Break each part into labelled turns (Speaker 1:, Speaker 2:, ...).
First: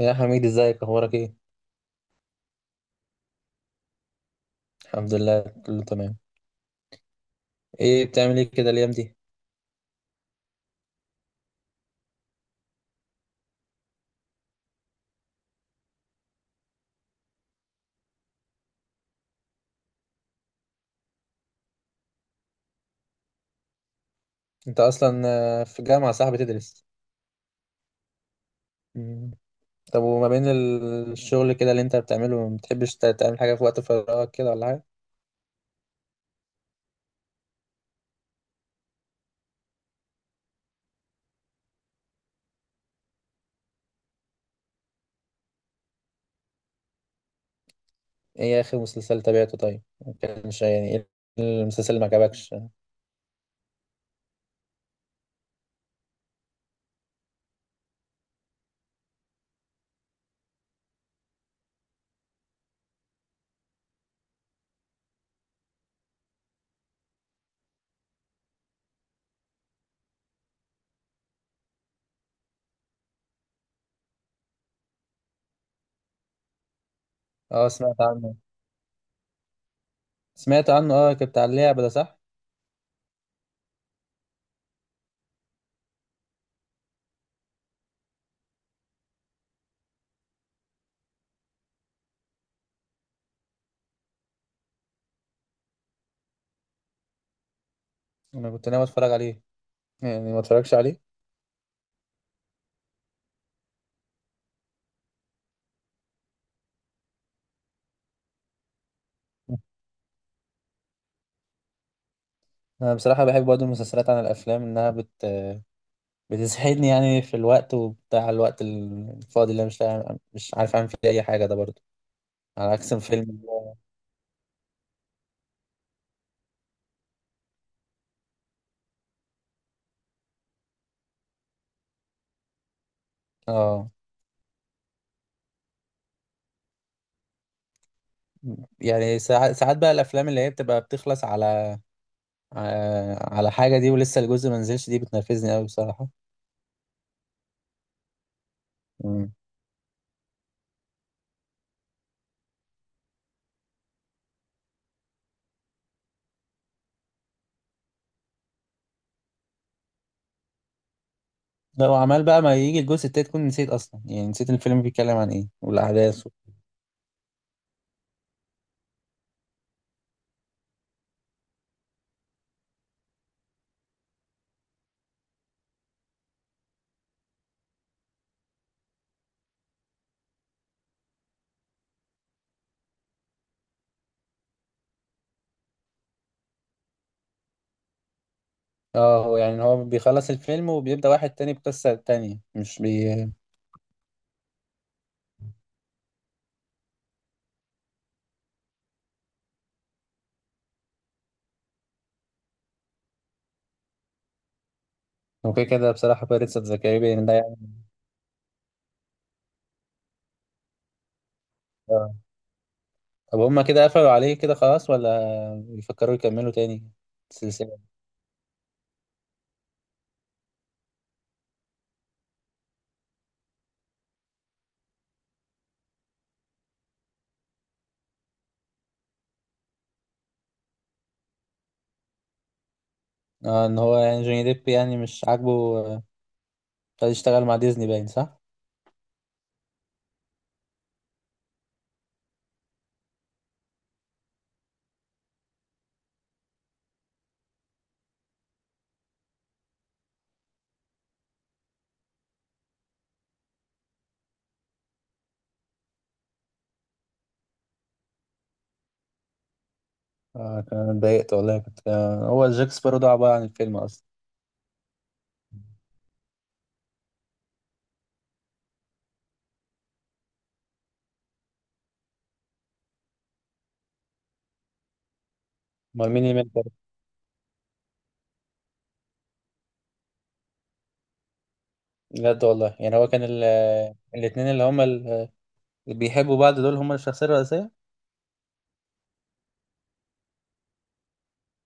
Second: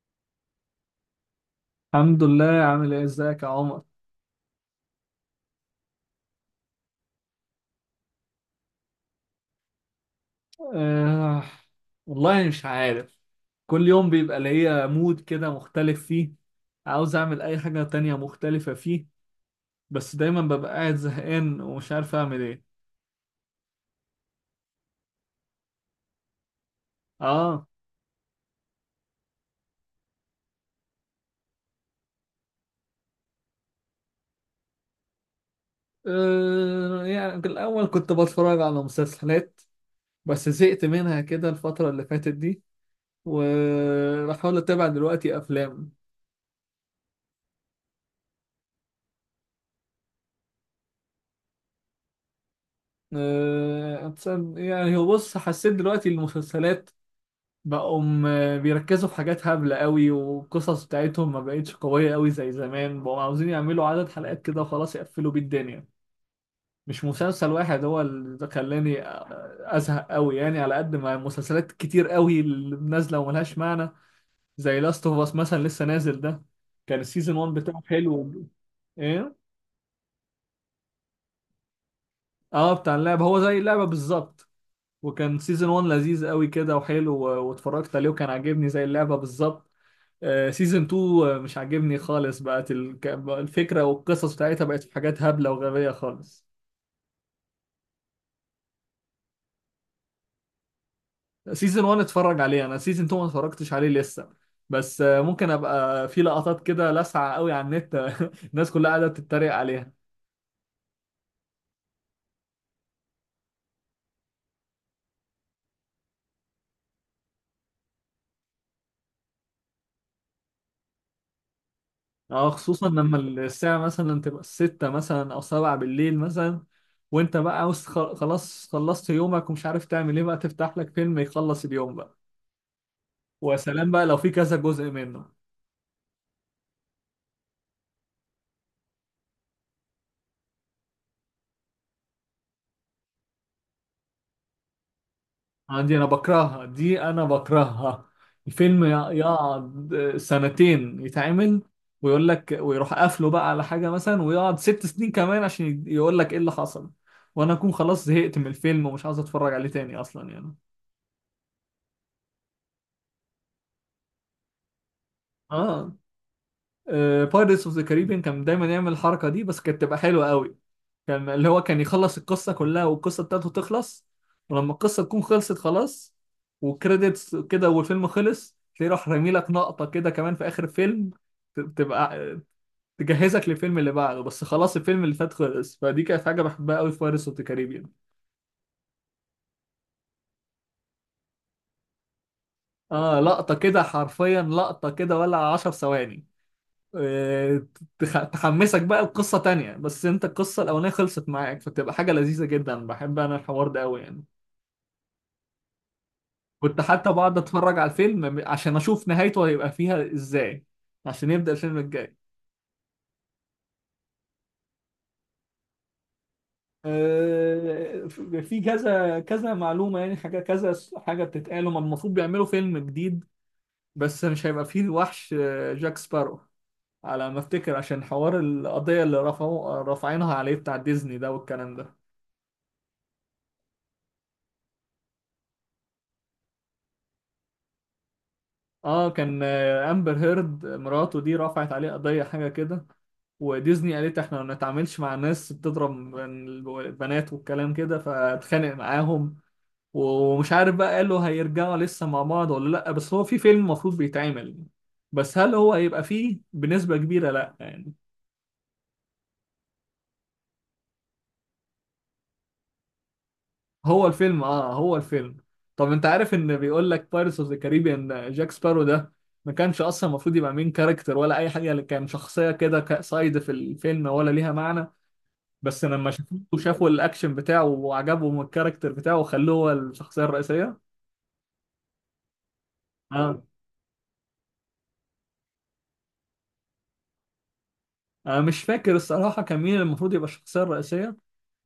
Speaker 1: يا حميد، ازيك؟ اخبارك ايه؟
Speaker 2: الحمد لله. عامل ايه؟ ازيك يا عمر؟
Speaker 1: الحمد لله، كله تمام. ايه بتعمل ايه كده الايام دي؟
Speaker 2: آه والله مش عارف. كل يوم بيبقى ليا مود كده مختلف فيه، عاوز اعمل اي حاجة تانية مختلفة فيه، بس دايما ببقى قاعد زهقان ومش عارف اعمل ايه.
Speaker 1: انت اصلا في الجامعه صح بتدرس؟
Speaker 2: اه.
Speaker 1: مم. طب وما بين الشغل كده اللي انت بتعمله، ما بتحبش تعمل حاجه في وقت فراغك كده ولا حاجه؟
Speaker 2: يعني في الاول كنت بتفرج على مسلسلات، بس زهقت منها كده الفترة اللي فاتت دي، وبحاول اتابع دلوقتي افلام.
Speaker 1: ايه اخر مسلسل تابعته؟ طيب، ما كانش يعني ايه المسلسل اللي ما عجبكش؟
Speaker 2: آه يعني هو بص، حسيت دلوقتي المسلسلات بقوا بيركزوا في حاجات هبلة قوي، والقصص بتاعتهم ما بقتش قوية قوي زي زمان، بقوا عاوزين يعملوا عدد حلقات كده وخلاص يقفلوا بيه الدنيا. مش مسلسل واحد هو اللي ده خلاني أزهق قوي، يعني على قد ما مسلسلات كتير قوي اللي نازلة وملهاش معنى. زي لاست اوف اس مثلا لسه نازل ده، كان السيزون 1
Speaker 1: اه
Speaker 2: بتاعه
Speaker 1: سمعت عنه،
Speaker 2: حلو. ايه؟
Speaker 1: سمعت عنه، اه كنت على اللعبه ده صح.
Speaker 2: اه، بتاع اللعبة هو، زي اللعبة بالظبط. وكان سيزون 1 لذيذ قوي كده وحلو واتفرجت عليه وكان عاجبني زي اللعبة بالظبط. سيزون 2 مش عاجبني خالص، بقت بقى الفكرة والقصص بتاعتها بقت في حاجات هبلة وغبية خالص.
Speaker 1: انا كنت ناوي اتفرج عليه، يعني ما اتفرجش عليه.
Speaker 2: سيزون 1 اتفرج عليه انا، سيزون 2 ما اتفرجتش عليه لسه، بس ممكن ابقى في لقطات كده لاسعة قوي على النت. الناس كلها قاعدة بتتريق عليها.
Speaker 1: انا بصراحه بحب برضه المسلسلات عن الافلام، انها بت، بتسعدني يعني في الوقت وبتاع، الوقت الفاضي اللي أنا مش عارف اعمل فيه اي حاجه ده برضو،
Speaker 2: اه،
Speaker 1: على
Speaker 2: خصوصا
Speaker 1: عكس
Speaker 2: لما
Speaker 1: الفيلم.
Speaker 2: الساعة مثلا تبقى الستة مثلا او سبعة بالليل مثلا، وانت بقى عاوز خلاص خلصت يومك ومش عارف تعمل ايه، بقى تفتح لك فيلم يخلص اليوم بقى. وسلام
Speaker 1: اه
Speaker 2: بقى لو في كذا جزء منه.
Speaker 1: يعني ساعات بقى الافلام اللي هي بتبقى بتخلص على، على حاجه دي ولسه الجزء ما نزلش، دي بتنرفزني قوي
Speaker 2: دي انا
Speaker 1: بصراحه.
Speaker 2: بكرهها، دي انا بكرهها. الفيلم
Speaker 1: مم.
Speaker 2: يقعد سنتين يتعمل، ويقول لك ويروح قافله بقى على حاجة مثلا، ويقعد ست سنين كمان عشان يقول لك ايه اللي حصل، وانا اكون خلاص زهقت من الفيلم ومش عاوز اتفرج عليه تاني اصلا يعني.
Speaker 1: لو عمال بقى ما يجي الجزء التاني تكون نسيت اصلا، يعني نسيت الفيلم بيتكلم عن ايه
Speaker 2: اه،
Speaker 1: والاحداث
Speaker 2: بايرتس اوف ذا كاريبيان كان دايما يعمل الحركه دي، بس كانت تبقى حلوه قوي. كان اللي هو كان يخلص القصه كلها والقصه بتاعته تخلص، ولما القصه تكون خلصت خلاص وكريدتس كده والفيلم خلص، تلاقيه راح رامي لك نقطه كده كمان في اخر الفيلم، تبقى تجهزك للفيلم اللي بعده، بس خلاص الفيلم اللي فات خلص. فدي كانت حاجه بحبها قوي في بايرتس اوف ذا كاريبيان.
Speaker 1: اه. هو يعني هو بيخلص الفيلم وبيبدأ واحد تاني بقصة تانية مش
Speaker 2: اه،
Speaker 1: بي.
Speaker 2: لقطه كده حرفيا، لقطه كده ولا 10 ثواني، آه، تحمسك بقى القصة تانية، بس انت القصة الأولانية خلصت معاك، فتبقى حاجة لذيذة جدا. بحب أنا الحوار ده أوي يعني.
Speaker 1: هو كده كده بصراحة بيرتس اوف ذا
Speaker 2: كنت حتى
Speaker 1: كاريبيان ده
Speaker 2: بقعد
Speaker 1: يعني.
Speaker 2: أتفرج على الفيلم عشان أشوف نهايته هيبقى فيها إزاي، عشان يبدأ الفيلم
Speaker 1: آه.
Speaker 2: الجاي.
Speaker 1: طب هما كده قفلوا عليه كده خلاص، ولا بيفكروا يكملوا تاني السلسلة؟
Speaker 2: آه، في كذا كذا معلومة، يعني حاجة كذا حاجة بتتقال، هما المفروض بيعملوا فيلم جديد، بس مش هيبقى فيه وحش جاك سبارو، على ما افتكر، عشان حوار القضية اللي رفعوا رافعينها عليه بتاع ديزني ده والكلام ده.
Speaker 1: اه، ان هو يعني جوني ديب يعني مش عاجبه، خد يشتغل مع ديزني، باين صح؟
Speaker 2: اه، كان امبر هيرد مراته دي رفعت عليه قضية حاجة كده، وديزني قالت احنا ما نتعاملش مع ناس بتضرب البنات والكلام كده، فاتخانق معاهم. ومش عارف بقى، قالوا هيرجعوا لسه مع بعض ولا لا، بس هو في فيلم المفروض بيتعمل، بس هل هو هيبقى فيه بنسبة كبيرة؟ لا يعني.
Speaker 1: اه، كان اتضايقت والله. كنت هو جاك سبارو ده عبارة عن الفيلم اصلا.
Speaker 2: هو الفيلم، اه هو الفيلم. طب انت عارف ان بيقول لك بايرتس اوف ذا كاريبيان جاك سبارو ده ما كانش اصلا المفروض يبقى مين كاركتر ولا اي حاجه، اللي كان شخصيه كده سايد في الفيلم ولا ليها معنى، بس
Speaker 1: امال
Speaker 2: لما
Speaker 1: مين اللي
Speaker 2: شافوه
Speaker 1: مات برضه؟
Speaker 2: وشافوا الاكشن بتاعه وعجبهم الكاركتر بتاعه وخلوه هو الشخصيه الرئيسيه.
Speaker 1: بجد والله، يعني هو كان ال...
Speaker 2: اه،
Speaker 1: آه، الاتنين اللي هما اللي بيحبوا بعض دول هما الشخصية الرئيسية.
Speaker 2: انا مش فاكر الصراحه كان مين المفروض يبقى الشخصيه الرئيسيه،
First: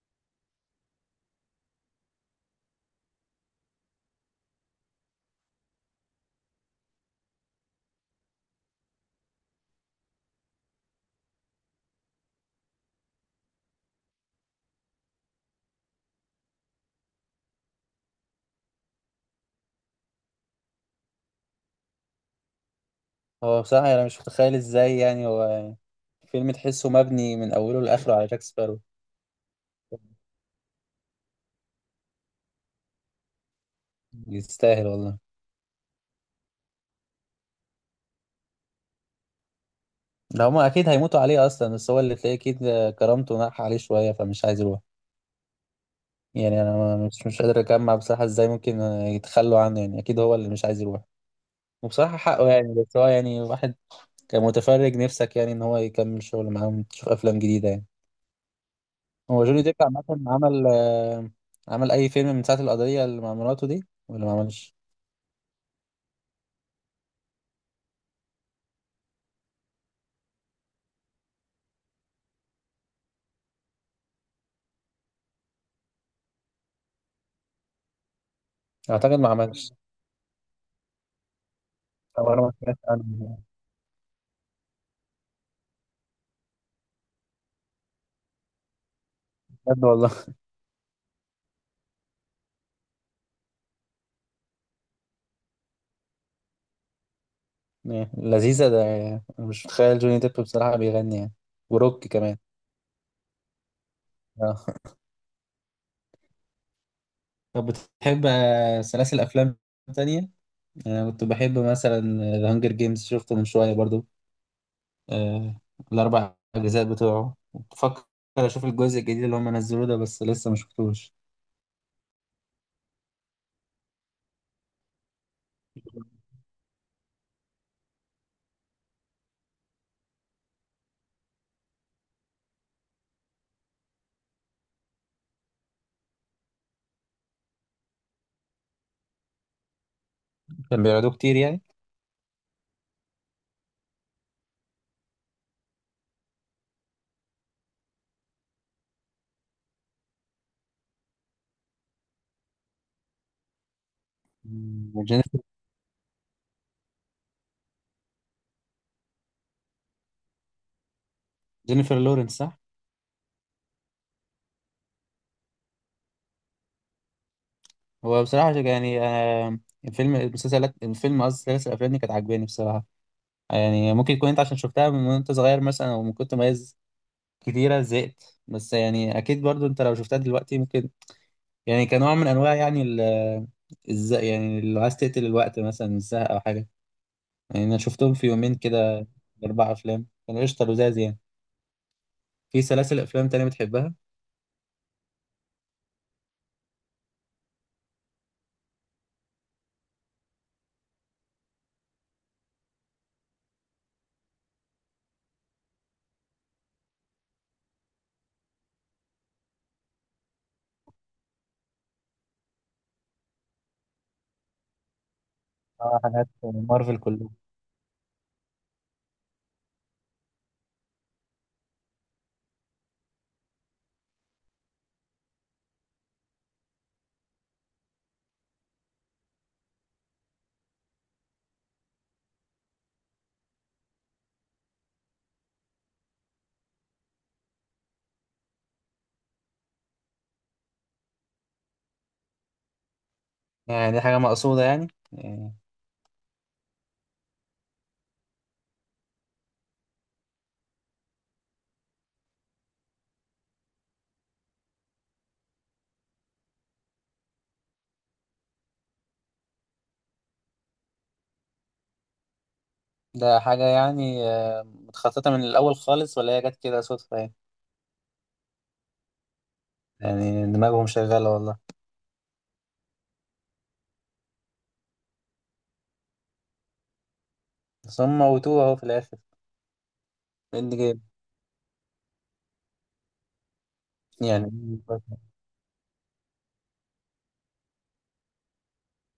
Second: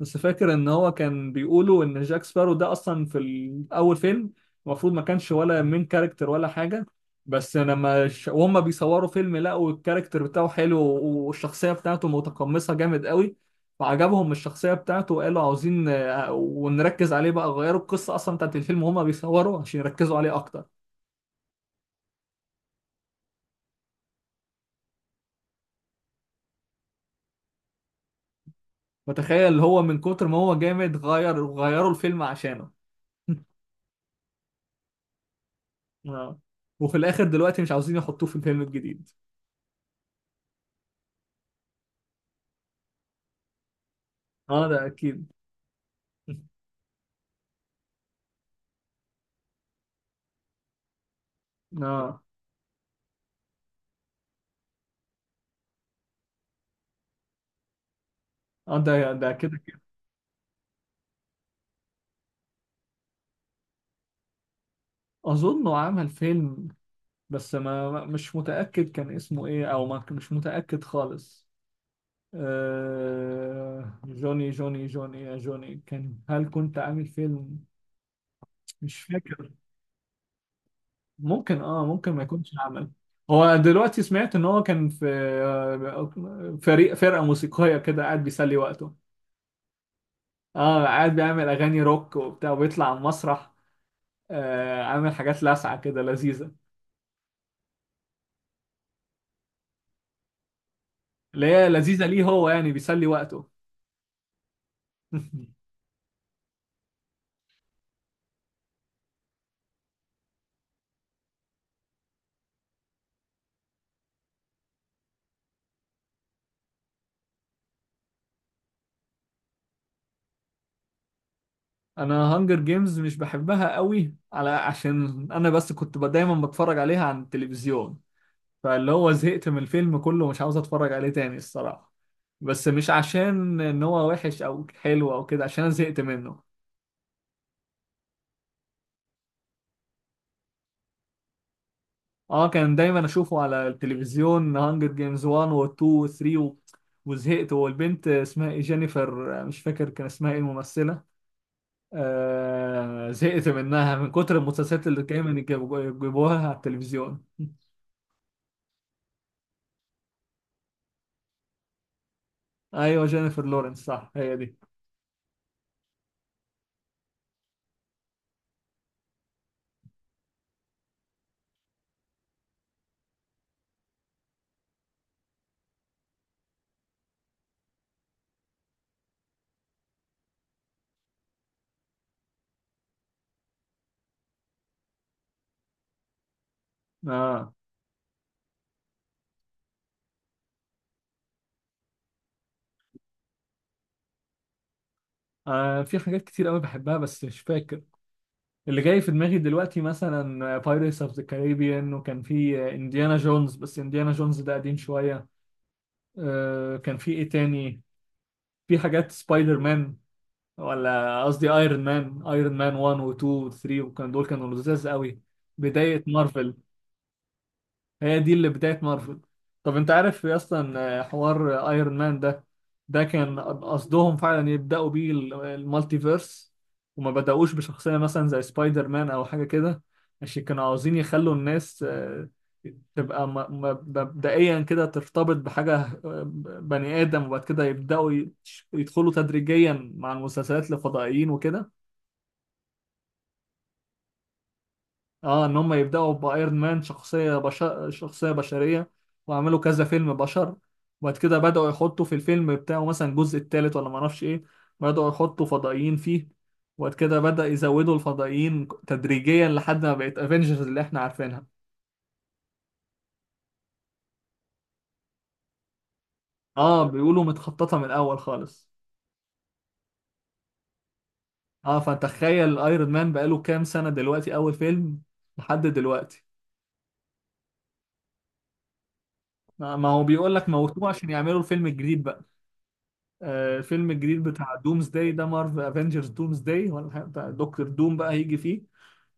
Speaker 2: بس فاكر ان هو كان بيقولوا ان جاك سبارو ده اصلا في الاول فيلم المفروض ما كانش ولا مين كاركتر ولا حاجه، بس لما وهم بيصوروا فيلم لقوا الكاركتر بتاعه حلو، والشخصيه بتاعته متقمصه جامد قوي، فعجبهم الشخصيه بتاعته وقالوا عاوزين ونركز عليه بقى، غيروا القصه اصلا بتاعت الفيلم وهم بيصوروا عشان يركزوا عليه اكتر.
Speaker 1: هو بصراحة انا مش متخيل ازاي، يعني هو فيلم تحسه مبني من اوله لاخره على جاك سبارو.
Speaker 2: فتخيل هو من كتر ما هو جامد، غير غيروا الفيلم عشانه.
Speaker 1: يستاهل والله.
Speaker 2: اه، وفي الاخر دلوقتي مش عاوزين يحطوه في الفيلم الجديد.
Speaker 1: ده هما اكيد هيموتوا عليه اصلا، بس هو اللي تلاقيه اكيد كرامته ناح عليه شويه فمش عايز
Speaker 2: اه
Speaker 1: يروح.
Speaker 2: ده اكيد.
Speaker 1: يعني انا مش قادر اجمع بصراحه ازاي ممكن يتخلوا عنه، يعني اكيد هو اللي مش عايز يروح. وبصراحه
Speaker 2: اه.
Speaker 1: حقه، يعني بس هو يعني واحد كمتفرج نفسك يعني ان هو يكمل شغل معاهم تشوف افلام جديده يعني.
Speaker 2: اه، ده ده
Speaker 1: هو
Speaker 2: كده
Speaker 1: جوني ديب
Speaker 2: كده.
Speaker 1: عامه عمل، عمل اي فيلم من ساعه القضيه اللي مع مراته دي ولا ما عملش؟
Speaker 2: اظنه عمل فيلم، بس مش متاكد كان اسمه ايه، او ما مش متاكد خالص. جوني، جوني يا جوني، كان هل كنت عامل فيلم؟ مش
Speaker 1: اعتقد ما
Speaker 2: فاكر.
Speaker 1: عملش،
Speaker 2: ممكن، اه ممكن ما
Speaker 1: او انا
Speaker 2: يكونش
Speaker 1: ما سمعتش
Speaker 2: عمل.
Speaker 1: عنه.
Speaker 2: هو دلوقتي سمعت ان هو كان في فرقه موسيقيه كده، قاعد بيسلي وقته.
Speaker 1: بجد والله؟
Speaker 2: اه، قاعد بيعمل اغاني روك وبتاع، وبيطلع على المسرح، آه عامل حاجات لاسعه كده لذيذه.
Speaker 1: لذيذه ده يعني. أنا مش متخيل جوني ديب بصراحه بيغني يعني.
Speaker 2: اللي هي لذيذه
Speaker 1: وروك
Speaker 2: ليه؟
Speaker 1: كمان.
Speaker 2: هو يعني بيسلي وقته.
Speaker 1: آه. طب بتحب سلاسل أفلام تانية؟ يعني أنا كنت بحب مثلا ذا هانجر جيمز، شفته من شوية برضو. آه، الأربع أجزاء بتوعه، بفكر أشوف الجزء الجديد اللي هم نزلوه ده، بس لسه ما شفتوش.
Speaker 2: انا هانجر جيمز مش بحبها قوي، على عشان انا بس كنت دايما بتفرج عليها عن التلفزيون، فاللي هو زهقت من الفيلم كله، مش عاوز اتفرج عليه تاني الصراحه. بس مش عشان ان هو وحش او حلو او كده، عشان انا زهقت منه.
Speaker 1: كان بيعرضوه كتير يعني.
Speaker 2: اه، كان دايما اشوفه على التلفزيون هانجر جيمز 1 و 2 و 3 و... وزهقت. والبنت اسمها ايه؟ جينيفر، مش فاكر كان اسمها ايه الممثلة. آه، زهقت منها من كتر المسلسلات
Speaker 1: مم،
Speaker 2: اللي دايما
Speaker 1: جينيفر،
Speaker 2: يجيبوها على التلفزيون.
Speaker 1: جينيفر لورنس صح؟
Speaker 2: ايوه جينيفر لورنس، صح، هي دي.
Speaker 1: هو بصراحة يعني، الفيلم المسلسلات الفيلم، قصدي سلاسل الأفلام دي كانت عاجباني بصراحة. يعني ممكن يكون أنت عشان شفتها من وأنت صغير مثلا، أو من كنت مميز كتيرة زهقت، بس يعني أكيد برضو أنت لو شفتها دلوقتي ممكن، يعني كنوع من انواع يعني ال، ازاي يعني لو عايز تقتل الوقت مثلا الزهق او حاجه.
Speaker 2: اه.
Speaker 1: يعني انا شفتهم في يومين كده، اربع افلام، كانوا قشطه لزاز يعني. في سلاسل افلام تانية بتحبها؟
Speaker 2: آه، في حاجات كتير قوي بحبها بس مش فاكر. اللي جاي في دماغي دلوقتي مثلا بايرتس اوف ذا كاريبيان، وكان في انديانا جونز، بس انديانا جونز ده قديم شوية. آه، كان في ايه تاني؟ في حاجات سبايدر مان، ولا قصدي ايرون مان. ايرون مان 1 و 2 و 3، وكان دول كانوا لذاذ قوي،
Speaker 1: اه
Speaker 2: بداية
Speaker 1: حاجات
Speaker 2: مارفل.
Speaker 1: مارفل كلها.
Speaker 2: هي دي اللي بداية مارفل. طب انت عارف اصلا حوار ايرون مان ده، ده كان قصدهم فعلا يبدأوا بيه المالتيفيرس، وما بدأوش بشخصية مثلا زي سبايدر مان او حاجة كده، عشان كانوا عاوزين يخلوا الناس تبقى مبدئيا كده ترتبط بحاجة آه، بني آدم، وبعد كده يبدأوا يدخلوا تدريجيا مع المسلسلات الفضائيين وكده.
Speaker 1: يعني دي حاجه مقصوده يعني؟
Speaker 2: اه،
Speaker 1: يعني
Speaker 2: ان هم يبداوا بايرون مان شخصيه بشر، شخصيه بشريه، وعملوا كذا فيلم بشر، وبعد كده بداوا يحطوا في الفيلم بتاعه مثلا الجزء الثالث ولا ما اعرفش ايه، بداوا يحطوا فضائيين فيه، وبعد كده بدا يزودوا الفضائيين تدريجيا لحد ما بقت افنجرز اللي احنا عارفينها.
Speaker 1: ده حاجه يعني، متخططه من الاول خالص، ولا هي جت كده
Speaker 2: اه،
Speaker 1: صدفه
Speaker 2: بيقولوا
Speaker 1: يعني؟
Speaker 2: متخططه من الاول خالص.
Speaker 1: يعني دماغهم شغاله والله.
Speaker 2: اه، فتخيل ايرون مان بقاله كام سنه دلوقتي اول فيلم لحد دلوقتي.
Speaker 1: بس هم موتوه اهو في الاخر،
Speaker 2: ما ما هو بيقول لك
Speaker 1: اند
Speaker 2: موتوه
Speaker 1: جيم.
Speaker 2: عشان يعملوا الفيلم الجديد بقى. الفيلم الجديد
Speaker 1: يعني
Speaker 2: بتاع دومز داي ده، مارفل افنجرز دومز داي ولا حاجة، بتاع دكتور دوم بقى هيجي فيه.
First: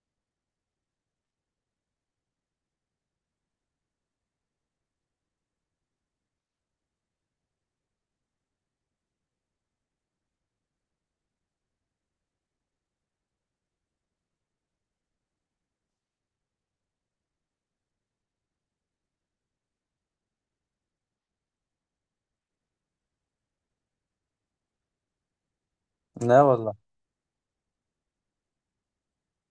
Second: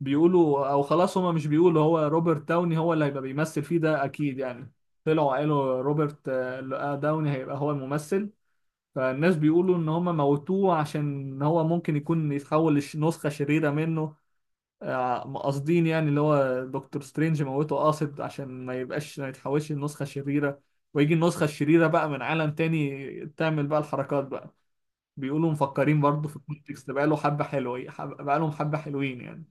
Speaker 2: بيقولوا او خلاص، هما مش بيقولوا هو روبرت داوني هو اللي هيبقى بيمثل فيه، ده اكيد يعني، طلعوا قالوا روبرت داوني هيبقى هو الممثل. فالناس بيقولوا ان هما موتوه عشان هو ممكن يكون يتحول لنسخة شريرة منه، قاصدين يعني، اللي هو دكتور سترينج موته قاصد عشان ما يبقاش، ما يتحولش لنسخة شريرة، ويجي النسخة الشريرة بقى من عالم تاني تعمل بقى الحركات بقى. بيقولوا مفكرين برضه في
Speaker 1: لا والله،
Speaker 2: الكونتكست بقاله حبة حلوين، بقالهم حبة حلوين يعني.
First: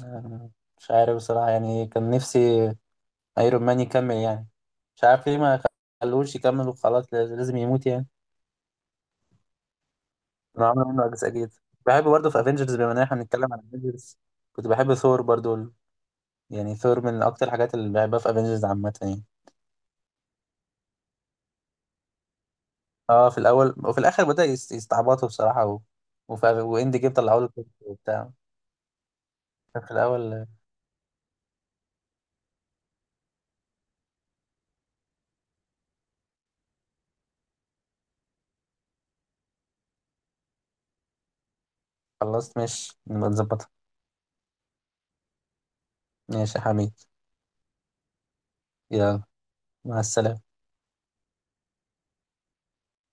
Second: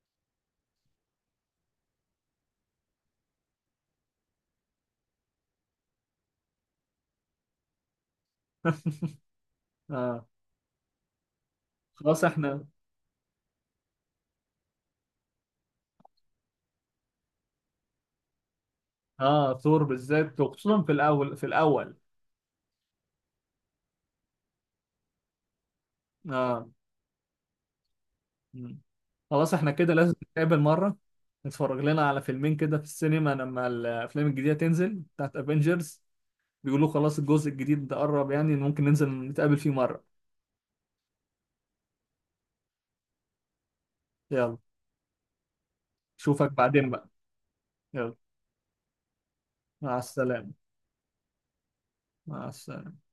Speaker 1: آه، مش عارف بصراحه يعني. كان نفسي ايرون مان يكمل يعني. مش عارف ليه ما خلوش يكمل وخلاص، لازم يموت يعني.
Speaker 2: اه.
Speaker 1: انا عامل منه اجزاء جديده. بحب
Speaker 2: خلاص
Speaker 1: برضه في
Speaker 2: احنا.
Speaker 1: افنجرز، بما ان احنا بنتكلم عن افنجرز، كنت بحب ثور برضه. يعني ثور من اكتر الحاجات اللي بحبها في افنجرز عامه يعني.
Speaker 2: اه، ثور بالذات، وخصوصا في الاول، في الاول.
Speaker 1: اه في الاول، وفي الاخر بدأ يستعبطوا بصراحه و، وفي
Speaker 2: اه.
Speaker 1: واند جيم طلعوا له كده وبتاع.
Speaker 2: مم. خلاص احنا
Speaker 1: في
Speaker 2: كده لازم
Speaker 1: الاول.
Speaker 2: نتقابل مرة، نتفرج لنا على فيلمين كده في السينما لما الافلام الجديدة تنزل بتاعت افنجرز. بيقولوا خلاص الجزء الجديد ده قرب، يعني ممكن ننزل نتقابل فيه مرة.
Speaker 1: خلصت، ماشي، نبقى نظبطها.
Speaker 2: يلا، اشوفك
Speaker 1: ماشي يا
Speaker 2: بعدين
Speaker 1: حميد،
Speaker 2: بقى. يلا،
Speaker 1: يلا.
Speaker 2: مع
Speaker 1: مع السلامه.
Speaker 2: السلامة. مع السلامة.